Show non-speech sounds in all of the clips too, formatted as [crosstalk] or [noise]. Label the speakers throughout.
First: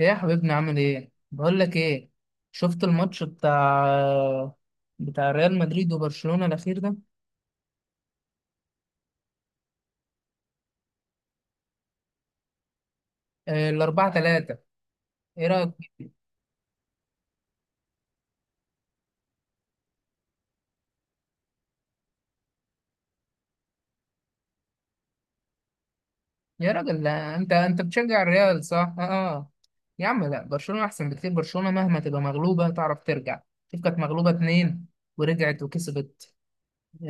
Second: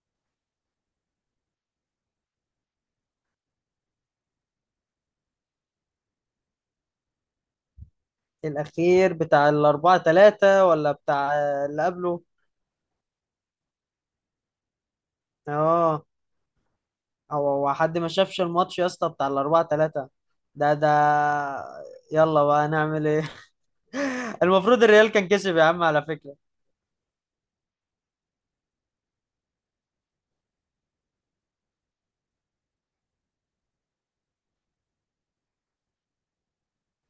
Speaker 1: ايه يا حبيبنا، عامل ايه؟ بقول لك ايه، شفت الماتش بتاع ريال مدريد وبرشلونة الاخير ده؟
Speaker 2: الأخير بتاع الأربعة تلاتة ولا بتاع اللي قبله؟
Speaker 1: آه، الـ4-3. ايه
Speaker 2: اه.
Speaker 1: رأيك؟
Speaker 2: هو حد ما شافش الماتش يا اسطى بتاع الأربعة تلاتة ده. يلا بقى نعمل ايه؟ [laughs] المفروض الريال كان كسب يا عم، على فكرة.
Speaker 1: يا راجل لا، انت بتشجع الريال صح؟ اه آه. يا عم لا، برشلونة احسن بكتير. برشلونة مهما تبقى مغلوبة تعرف ترجع. شوف، كانت مغلوبة اتنين ورجعت وكسبت.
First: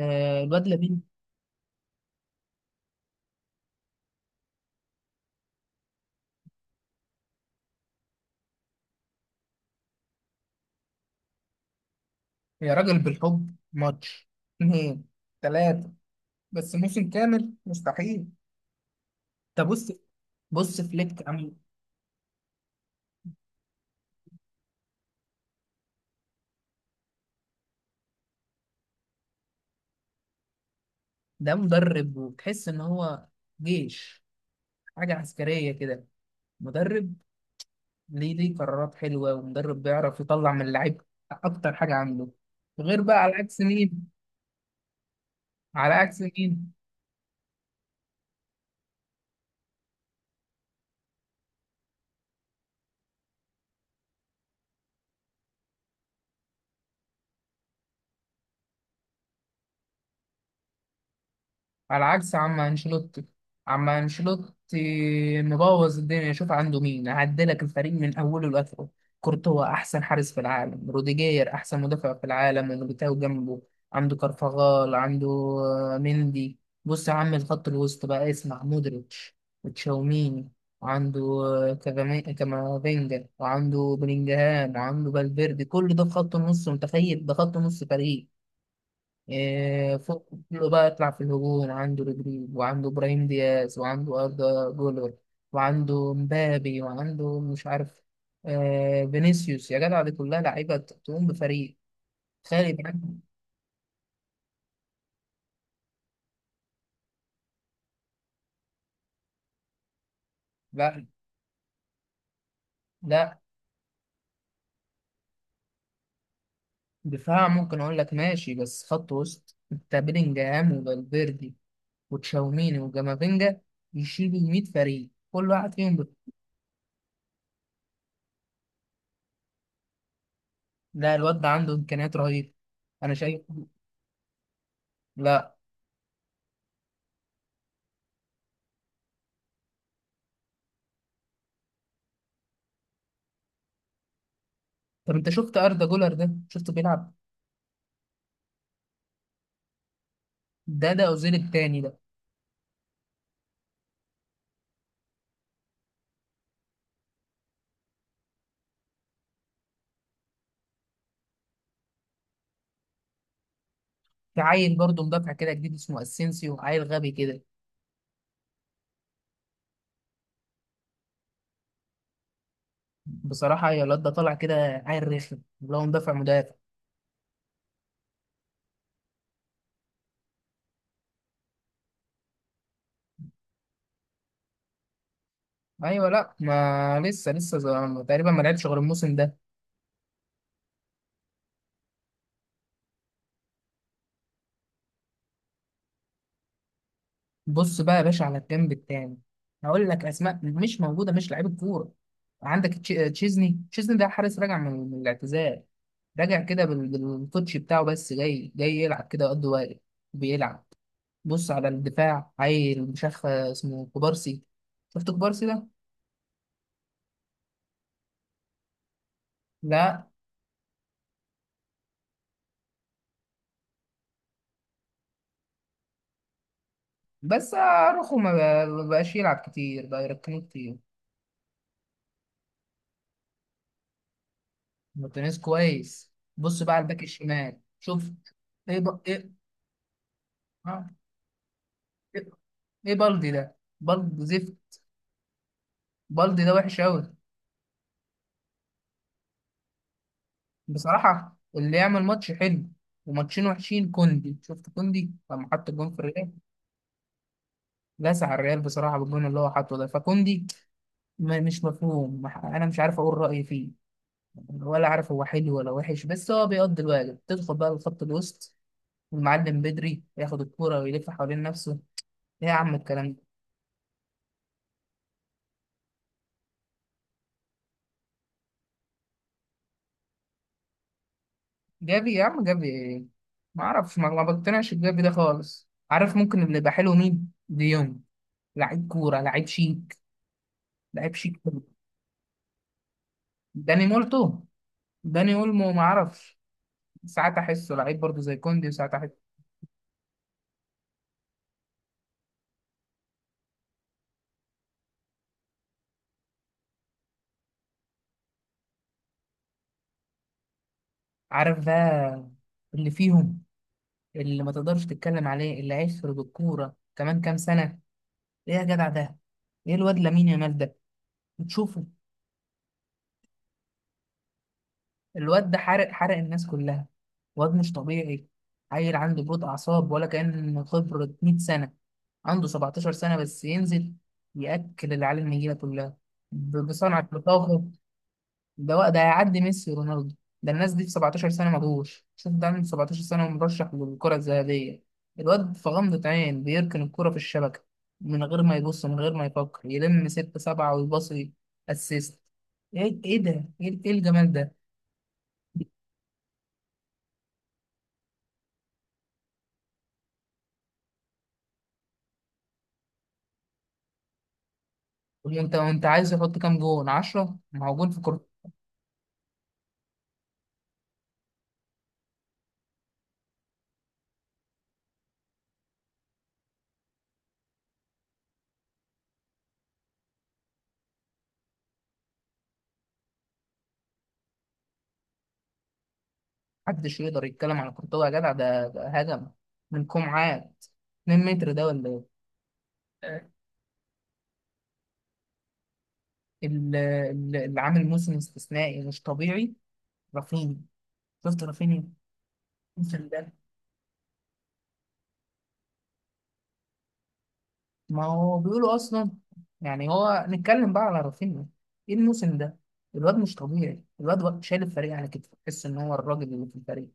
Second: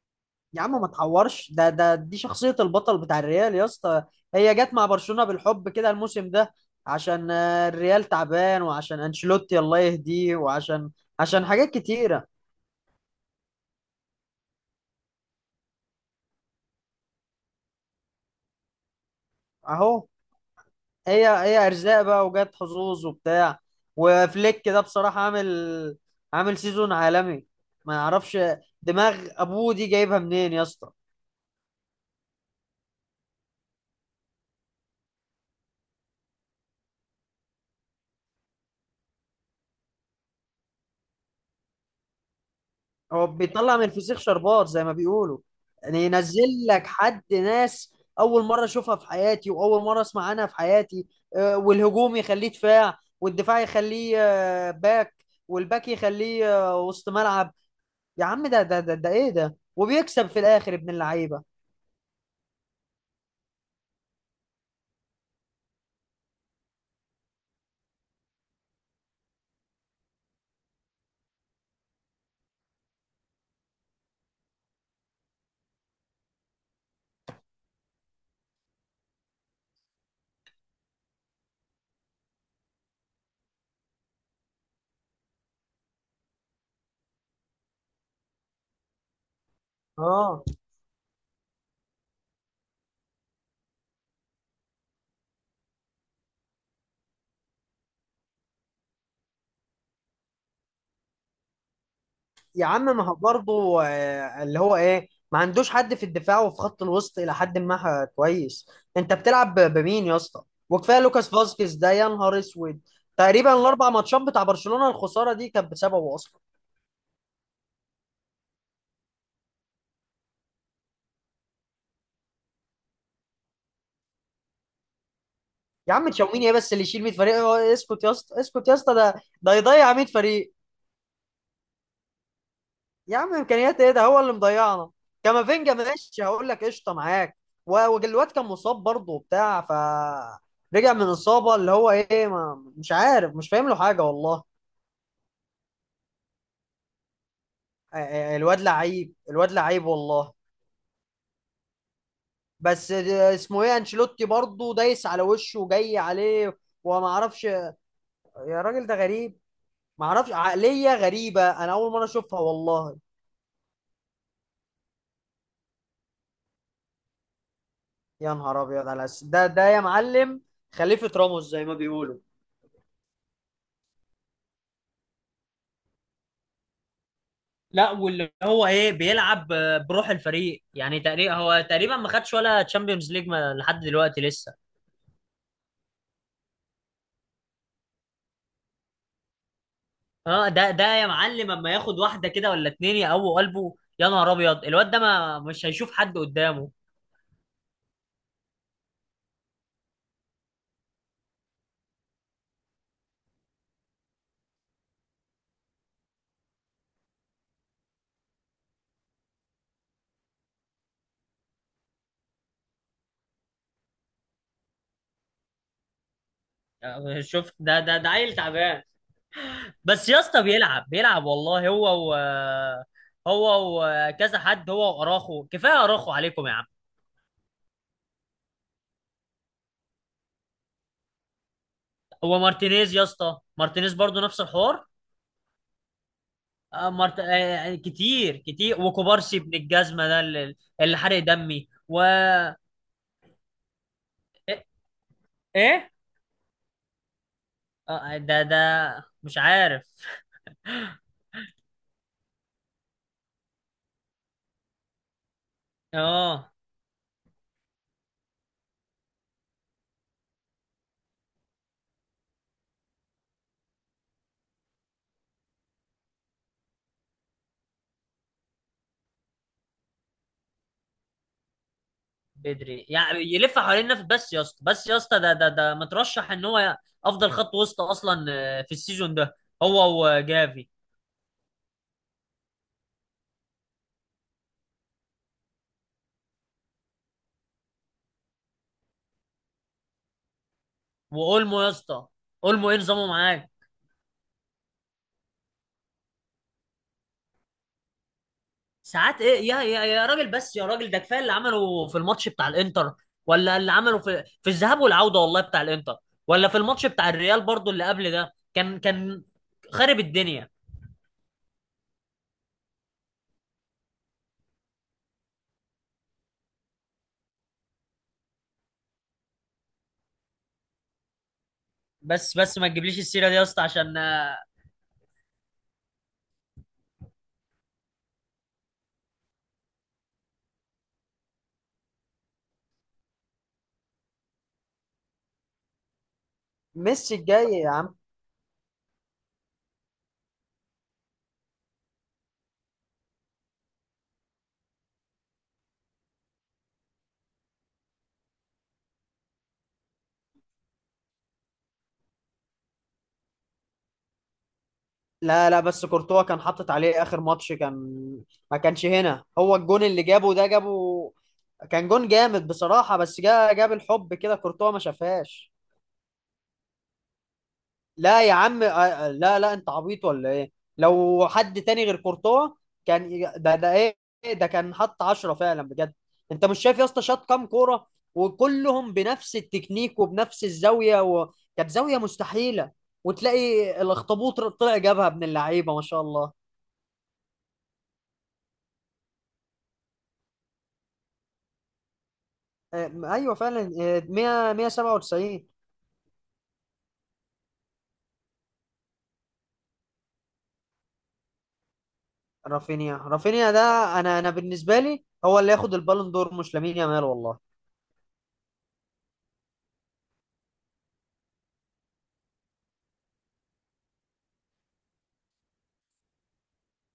Speaker 1: آه،
Speaker 2: يا
Speaker 1: الواد
Speaker 2: عم، ما
Speaker 1: لامين.
Speaker 2: تحورش، ده ده دي شخصية البطل بتاع الريال يا اسطى. هي جت مع برشلونة بالحب كده الموسم ده، عشان الريال تعبان، وعشان أنشيلوتي الله يهديه، وعشان حاجات كتيرة.
Speaker 1: يا راجل، بالحب ماتش اتنين تلاتة، بس موسم كامل مستحيل. طب
Speaker 2: اهو.
Speaker 1: بص، بص فليك
Speaker 2: هي ارزاق بقى، وجت حظوظ وبتاع، وفليك ده بصراحه عامل سيزون عالمي، ما يعرفش. دماغ ابوه دي جايبها منين يا اسطى؟
Speaker 1: ده مدرب، وتحس ان هو جيش، حاجه عسكريه كده. مدرب، ليه قرارات حلوه، ومدرب بيعرف يطلع من اللعيب اكتر حاجه عنده، غير بقى
Speaker 2: هو
Speaker 1: على عكس
Speaker 2: بيطلع من
Speaker 1: مين.
Speaker 2: الفسيخ شربات زي ما بيقولوا،
Speaker 1: على
Speaker 2: يعني
Speaker 1: عكس
Speaker 2: ينزل
Speaker 1: مين؟
Speaker 2: لك حد ناس اول مره اشوفها في حياتي، واول مره اسمع عنها في حياتي. والهجوم يخليه دفاع، والدفاع يخليه باك، والباك يخليه وسط ملعب. يا عم، ده ايه ده، وبيكسب في الاخر ابن اللعيبه.
Speaker 1: على عكس عم انشيلوتي. عم انشيلوتي مبوظ الدنيا. شوف عنده مين، هعدلك الفريق من اوله لاخره. كورتوا احسن حارس في العالم، روديجير احسن مدافع في العالم وميليتاو جنبه. عنده كارفاغال، عنده مندي. بص يا عم الخط الوسط بقى، اسمع، مودريتش وتشاوميني، وعنده كامافينجا، وعنده بلينجهام، وعنده فالفيردي. كل ده في خط النص. متخيل ده خط نص فريق؟ فوق
Speaker 2: اه.
Speaker 1: كله بقى يطلع في الهجوم، عنده رودريجو، وعنده إبراهيم دياز، وعنده أردا جولر، وعنده مبابي، وعنده مش عارف فينيسيوس. يا جدع، دي كلها لعيبة تقوم بفريق
Speaker 2: يا
Speaker 1: خالي
Speaker 2: عم، ما هو
Speaker 1: عنهم.
Speaker 2: برضه اللي هو ايه ما عندوش حد في الدفاع، وفي خط الوسط الى حد ما كويس. انت بتلعب بمين يا اسطى؟ وكفايه
Speaker 1: لا،
Speaker 2: لوكاس فاسكيز ده يا نهار اسود،
Speaker 1: لا
Speaker 2: تقريبا الاربع ماتشات بتاع برشلونه الخساره دي كانت بسببه اصلا.
Speaker 1: دفاع ممكن أقول لك ماشي، بس خط وسط أنت بيلينجهام وفالفيردي وتشاوميني وجامافينجا، يشيلوا 100 فريق، كل واحد
Speaker 2: يا
Speaker 1: فيهم
Speaker 2: عم، تشاوميني ايه بس اللي يشيل 100 فريق؟ اسكت يا اسطى، اسكت يا اسطى، ده يضيع 100 فريق.
Speaker 1: لا، الواد ده عنده إمكانيات رهيبة، أنا
Speaker 2: يا عم،
Speaker 1: شايف.
Speaker 2: امكانيات ايه؟ ده هو اللي مضيعنا.
Speaker 1: لا.
Speaker 2: كامافينجا ماشي، هقول لك قشطه معاك، وجلوات كان مصاب برضه وبتاع، ف رجع من اصابه، اللي هو ايه ما مش عارف، مش فاهم له حاجه والله.
Speaker 1: طب أنت شفت أردا جولر ده؟ شفته بيلعب؟
Speaker 2: الواد لعيب الواد لعيب والله،
Speaker 1: ده اوزيل التاني ده.
Speaker 2: بس اسمه ايه انشيلوتي برضه دايس على وشه وجاي عليه، وما اعرفش يا راجل، ده غريب. ما اعرفش، عقليه غريبه، انا اول مره اشوفها والله.
Speaker 1: في عيل برضه مدافع كده جديد اسمه اسينسيو، عيل غبي كده.
Speaker 2: يا نهار ابيض على ده يا معلم، خليفه راموس زي ما بيقولوا.
Speaker 1: بصراحه يا، الواد ده طالع كده عيل رخم، اللي هو مدافع مدافع.
Speaker 2: لا، واللي هو ايه بيلعب بروح الفريق، يعني تقريبا هو تقريبا ما خدش ولا تشامبيونز ليج لحد دلوقتي لسه.
Speaker 1: ايوه، لا، ما لسه. تقريبا ما لعبش غير الموسم ده.
Speaker 2: اه، ده يا معلم، اما ياخد واحده كده ولا اتنين يقووا قلبه، يا نهار ابيض، الواد ده ما مش هيشوف حد قدامه.
Speaker 1: بص بقى يا باشا على الجنب التاني، هقول لك اسماء مش موجوده مش لعيب كوره. عندك تشيزني ده حارس، راجع من الاعتزال، راجع كده بالكوتش بتاعه، بس جاي جاي يلعب كده قد واجب، بيلعب. بص على الدفاع، عيل مش عارف اسمه كوبارسي. شفت كوبارسي ده؟
Speaker 2: شوف، ده عيل تعبان،
Speaker 1: لا.
Speaker 2: بس يا اسطى بيلعب بيلعب والله، هو وكذا حد، هو واراخو، كفايه اراخو عليكم يا عم.
Speaker 1: بس اروخو ما بقاش يلعب كتير، بقى يركنه كتير.
Speaker 2: هو مارتينيز يا اسطى، مارتينيز برضو نفس الحوار.
Speaker 1: مارتينيز كويس. بص بقى على
Speaker 2: آه،
Speaker 1: الباك
Speaker 2: مرت... آه،
Speaker 1: الشمال،
Speaker 2: يعني
Speaker 1: شوف.
Speaker 2: كتير كتير،
Speaker 1: ايه
Speaker 2: وكوبارسي ابن الجزمه ده
Speaker 1: آه،
Speaker 2: اللي حرق دمي و...
Speaker 1: ايه، إيه بالدي ده؟ بالدي
Speaker 2: ايه
Speaker 1: زفت.
Speaker 2: إيه؟
Speaker 1: بالدي ده وحش قوي.
Speaker 2: ده مش عارف.
Speaker 1: بصراحة اللي يعمل ماتش حلو وماتشين وحشين، كوندي. شفت كوندي لما حط الجون في الريال؟
Speaker 2: اه.
Speaker 1: لسع الريال بصراحة بالجون اللي هو حاطه ده. فكوندي مش مفهوم، انا مش عارف اقول رأيي فيه، ولا عارف هو حلو ولا وحش. بس هو بيقضي الواجب، تدخل بقى لخط الوسط، المعلم بدري ياخد الكورة ويلف حوالين نفسه. ايه يا عم
Speaker 2: بدري
Speaker 1: الكلام
Speaker 2: يعني
Speaker 1: ده؟
Speaker 2: يلف حوالين النفس، بس يا اسطى بس يا اسطى، ده مترشح ان هو افضل خط وسط اصلا في السيزون ده، هو وجافي.
Speaker 1: جافي يا عم، جافي ايه؟ ما اعرفش، ما بقتنعش بجافي ده خالص. عارف ممكن اللي يبقى حلو مين؟ ديونج. لعيب كورة، لعيب شيك، لعيب شيك
Speaker 2: واولمو
Speaker 1: أوي.
Speaker 2: يا اسطى، اولمو ايه نظامه معاك؟
Speaker 1: داني مولتو، داني اولمو، ما اعرفش. ساعات احسه لعيب برضه زي كوندي، وساعات
Speaker 2: ساعات
Speaker 1: احسه.
Speaker 2: ايه يا راجل، بس يا راجل، ده كفايه اللي عمله في الماتش بتاع الانتر، ولا اللي عمله في الذهاب والعوده والله بتاع الانتر، ولا في الماتش بتاع الريال برضو اللي قبل ده، كان خارب الدنيا.
Speaker 1: عارف بقى اللي فيهم، اللي ما تقدرش تتكلم عليه، اللي هيخرج الكورة كمان كام سنة؟ ايه يا جدع ده، ايه الواد لامين يامال ده؟ بتشوفه؟
Speaker 2: بس بس ما تجيبليش السيره دي يا اسطى، عشان
Speaker 1: الواد ده حرق، حرق الناس كلها. واد مش طبيعي. عيل عنده بروت اعصاب، ولا كان خبرة 100 سنة. عنده 17 سنة بس، ينزل ياكل العيال النجيلة كلها بصنعة
Speaker 2: ميسي الجاي
Speaker 1: لطافة.
Speaker 2: يا عم.
Speaker 1: ده هيعدي ميسي ورونالدو. ده الناس دي في 17 سنة ما جوش. شوف ده عنده 17 سنة ومرشح للكرة الذهبية. الواد في غمضة عين بيركن الكرة في الشبكة، من غير ما يبص، من غير ما يفكر، يلم ستة سبعة ويباصي اسيست. ايه ايه ده، ايه، إيه الجمال ده؟
Speaker 2: لا لا، بس كورتوا كان حاطط عليه اخر ماتش، ما كانش هنا، هو الجون اللي جابه ده جابه، كان جون جامد بصراحة، بس جاب الحب كده، كورتوا ما شافهاش.
Speaker 1: وانت عايز يحط كام جون؟ 10؟ ما هو جون في
Speaker 2: لا
Speaker 1: كورة.
Speaker 2: يا عم، لا لا، انت عبيط ولا ايه؟ لو حد تاني غير كورتوا، كان ده ايه، ده كان حط عشرة فعلا بجد. انت مش شايف يا اسطى شاط كام كورة؟ وكلهم بنفس التكنيك وبنفس الزاوية، كانت زاوية مستحيلة، وتلاقي الاخطبوط طلع جابها ابن اللعيبة ما شاء الله.
Speaker 1: محدش يقدر يتكلم على كورتوا يا جدع. ده، ده هجم من كومعات 2 متر ده ولا ايه؟ آه،
Speaker 2: ايوه فعلا، 100 197.
Speaker 1: اللي عامل موسم استثنائي مش طبيعي، رافينيا. شفت رافينيا
Speaker 2: رافينيا،
Speaker 1: الموسم ده؟
Speaker 2: رافينيا ده، انا بالنسبة لي هو اللي ياخد البالون دور، مش لامين يامال والله.
Speaker 1: ما هو بيقولوا اصلا. يعني هو نتكلم بقى على رافينيا، ايه الموسم ده؟ الواد مش طبيعي. الواد شايل الفريق على كتفه، تحس ان هو الراجل اللي في الفريق.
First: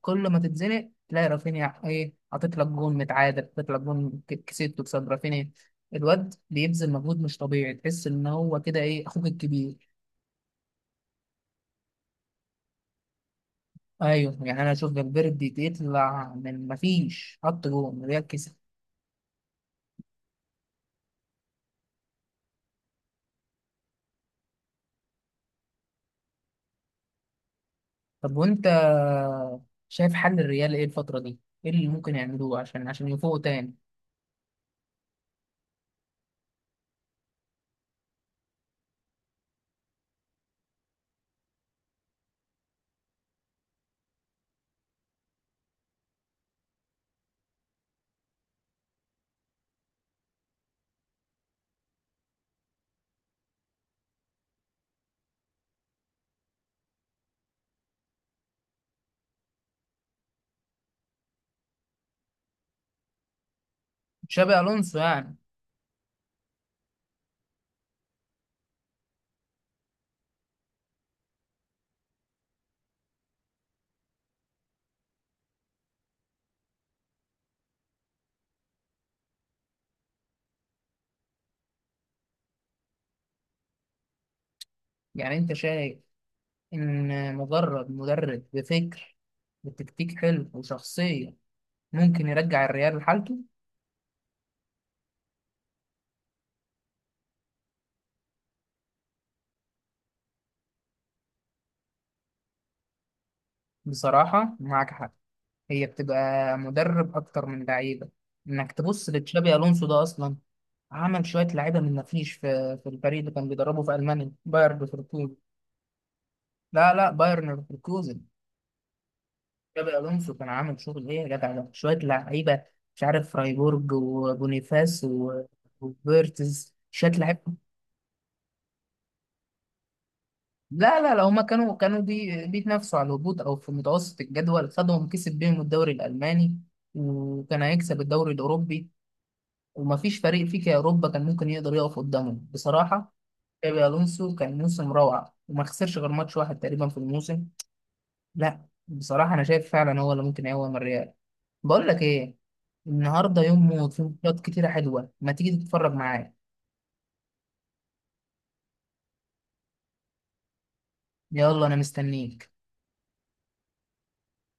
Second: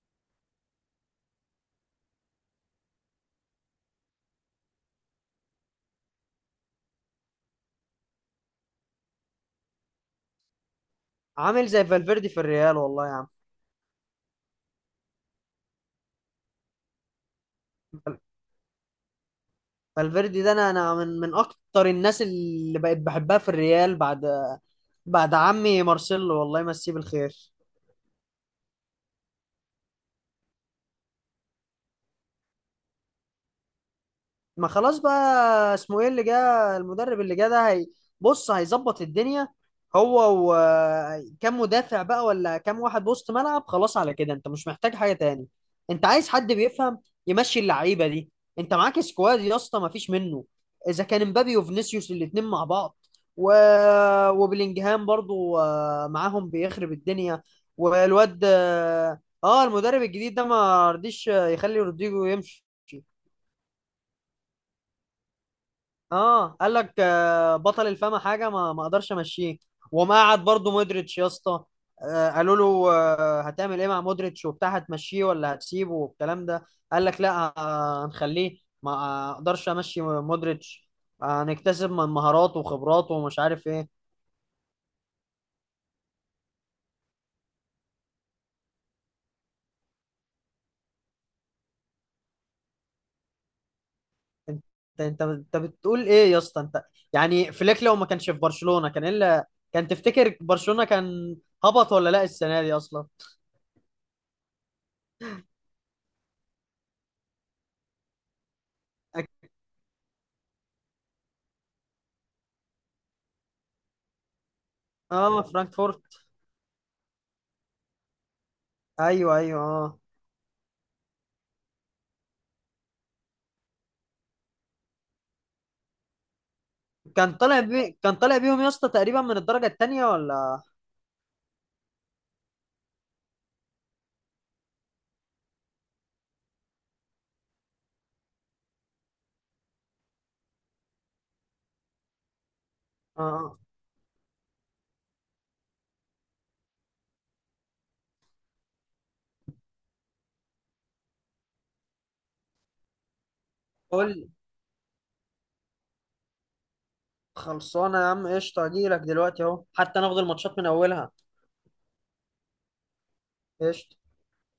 Speaker 1: كل ما تتزنق تلاقي رافينيا، ايه، حاطط لك جون متعادل، حاطط لك جون كسبته بسبب رافينيا. الواد بيبذل مجهود مش طبيعي، تحس ان هو كده، ايه، اخوك الكبير.
Speaker 2: عامل زي فالفيردي في الريال والله يا
Speaker 1: ايوه، يعني انا اشوف فالفيردي يطلع من مفيش، حط جون
Speaker 2: عم.
Speaker 1: ريال.
Speaker 2: فالفيردي ده، انا من اكتر الناس اللي بقيت بحبها في الريال، بعد عمي مارسيلو الله يمسيه بالخير.
Speaker 1: طب وانت شايف حل الريال ايه الفترة دي؟ ايه اللي ممكن يعملوه عشان يفوقوا تاني؟
Speaker 2: ما خلاص بقى، اسمه ايه اللي جه المدرب اللي جه ده، هي بص هيظبط الدنيا، هو وكم مدافع بقى ولا كم واحد وسط ملعب، خلاص على كده انت مش محتاج حاجة تاني. انت عايز حد بيفهم يمشي اللعيبة دي، انت معاك سكواد يا اسطى ما فيش منه، اذا كان مبابي وفينيسيوس الاتنين مع بعض و... وبلينجهام برضو معاهم بيخرب الدنيا. والواد المدرب الجديد ده ما رضيش يخلي رودريجو يمشي.
Speaker 1: تشابي الونسو يعني.
Speaker 2: اه، قال لك بطل الفما حاجه ما اقدرش امشيه. وما قعد برضه مودريتش يا اسطى، قالوا له هتعمل ايه مع مودريتش وبتاع، هتمشيه ولا هتسيبه والكلام ده؟ قال لك لا هنخليه، ما اقدرش امشي مودريتش، هنكتسب من مهاراته وخبراته ومش عارف ايه.
Speaker 1: يعني انت شايف ان مجرد مدرب بفكر بتكتيك حلو وشخصية، ممكن يرجع الريال لحالته؟
Speaker 2: انت انت بتقول ايه يا اسطى؟ انت يعني فليك لو ما كانش في برشلونه، كان كان تفتكر برشلونه كان هبط ولا لا السنه دي اصلا؟
Speaker 1: بصراحة معاك حق. هي بتبقى مدرب اكتر من لعيبة. انك تبص
Speaker 2: أك-
Speaker 1: لتشابي الونسو ده اصلا، عمل شوية لعيبة من مفيش في الفريق اللي كان بيدربه في المانيا، بايرن ليفركوزن.
Speaker 2: اه، فرانكفورت.
Speaker 1: لا، لا، بايرن ليفركوزن.
Speaker 2: ايوه ايوه،
Speaker 1: جابي
Speaker 2: اه.
Speaker 1: الونسو كان عامل شغل ايه يا جدع ده؟ شويه لعيبه مش عارف، فرايبورج وبونيفاس وفيرتز، شويه لعيبه.
Speaker 2: كان طالع بيهم يا اسطى تقريبا من الدرجة التانية ولا...
Speaker 1: لا، لا، لا، هما كانوا بيتنافسوا على الهبوط او في متوسط الجدول. خدهم، كسب بيهم الدوري الالماني، وكان هيكسب الدوري الاوروبي. ومفيش فريق فيك يا اوروبا كان ممكن يقدر يقف قدامه بصراحه.
Speaker 2: اه،
Speaker 1: جابي الونسو كان موسم روعه، وما خسرش غير ماتش واحد تقريبا في الموسم. لا بصراحة أنا شايف فعلا هو اللي ممكن يقوم الريال. بقول لك إيه، النهاردة يوم موت، في
Speaker 2: قول.
Speaker 1: ماتشات كتيرة حلوة، ما تيجي تتفرج معايا؟
Speaker 2: خلصانة يا عم، قشطة، اجيلك دلوقتي اهو، حتى ناخد الماتشات من اولها.
Speaker 1: يلا أنا مستنيك.
Speaker 2: قشطة.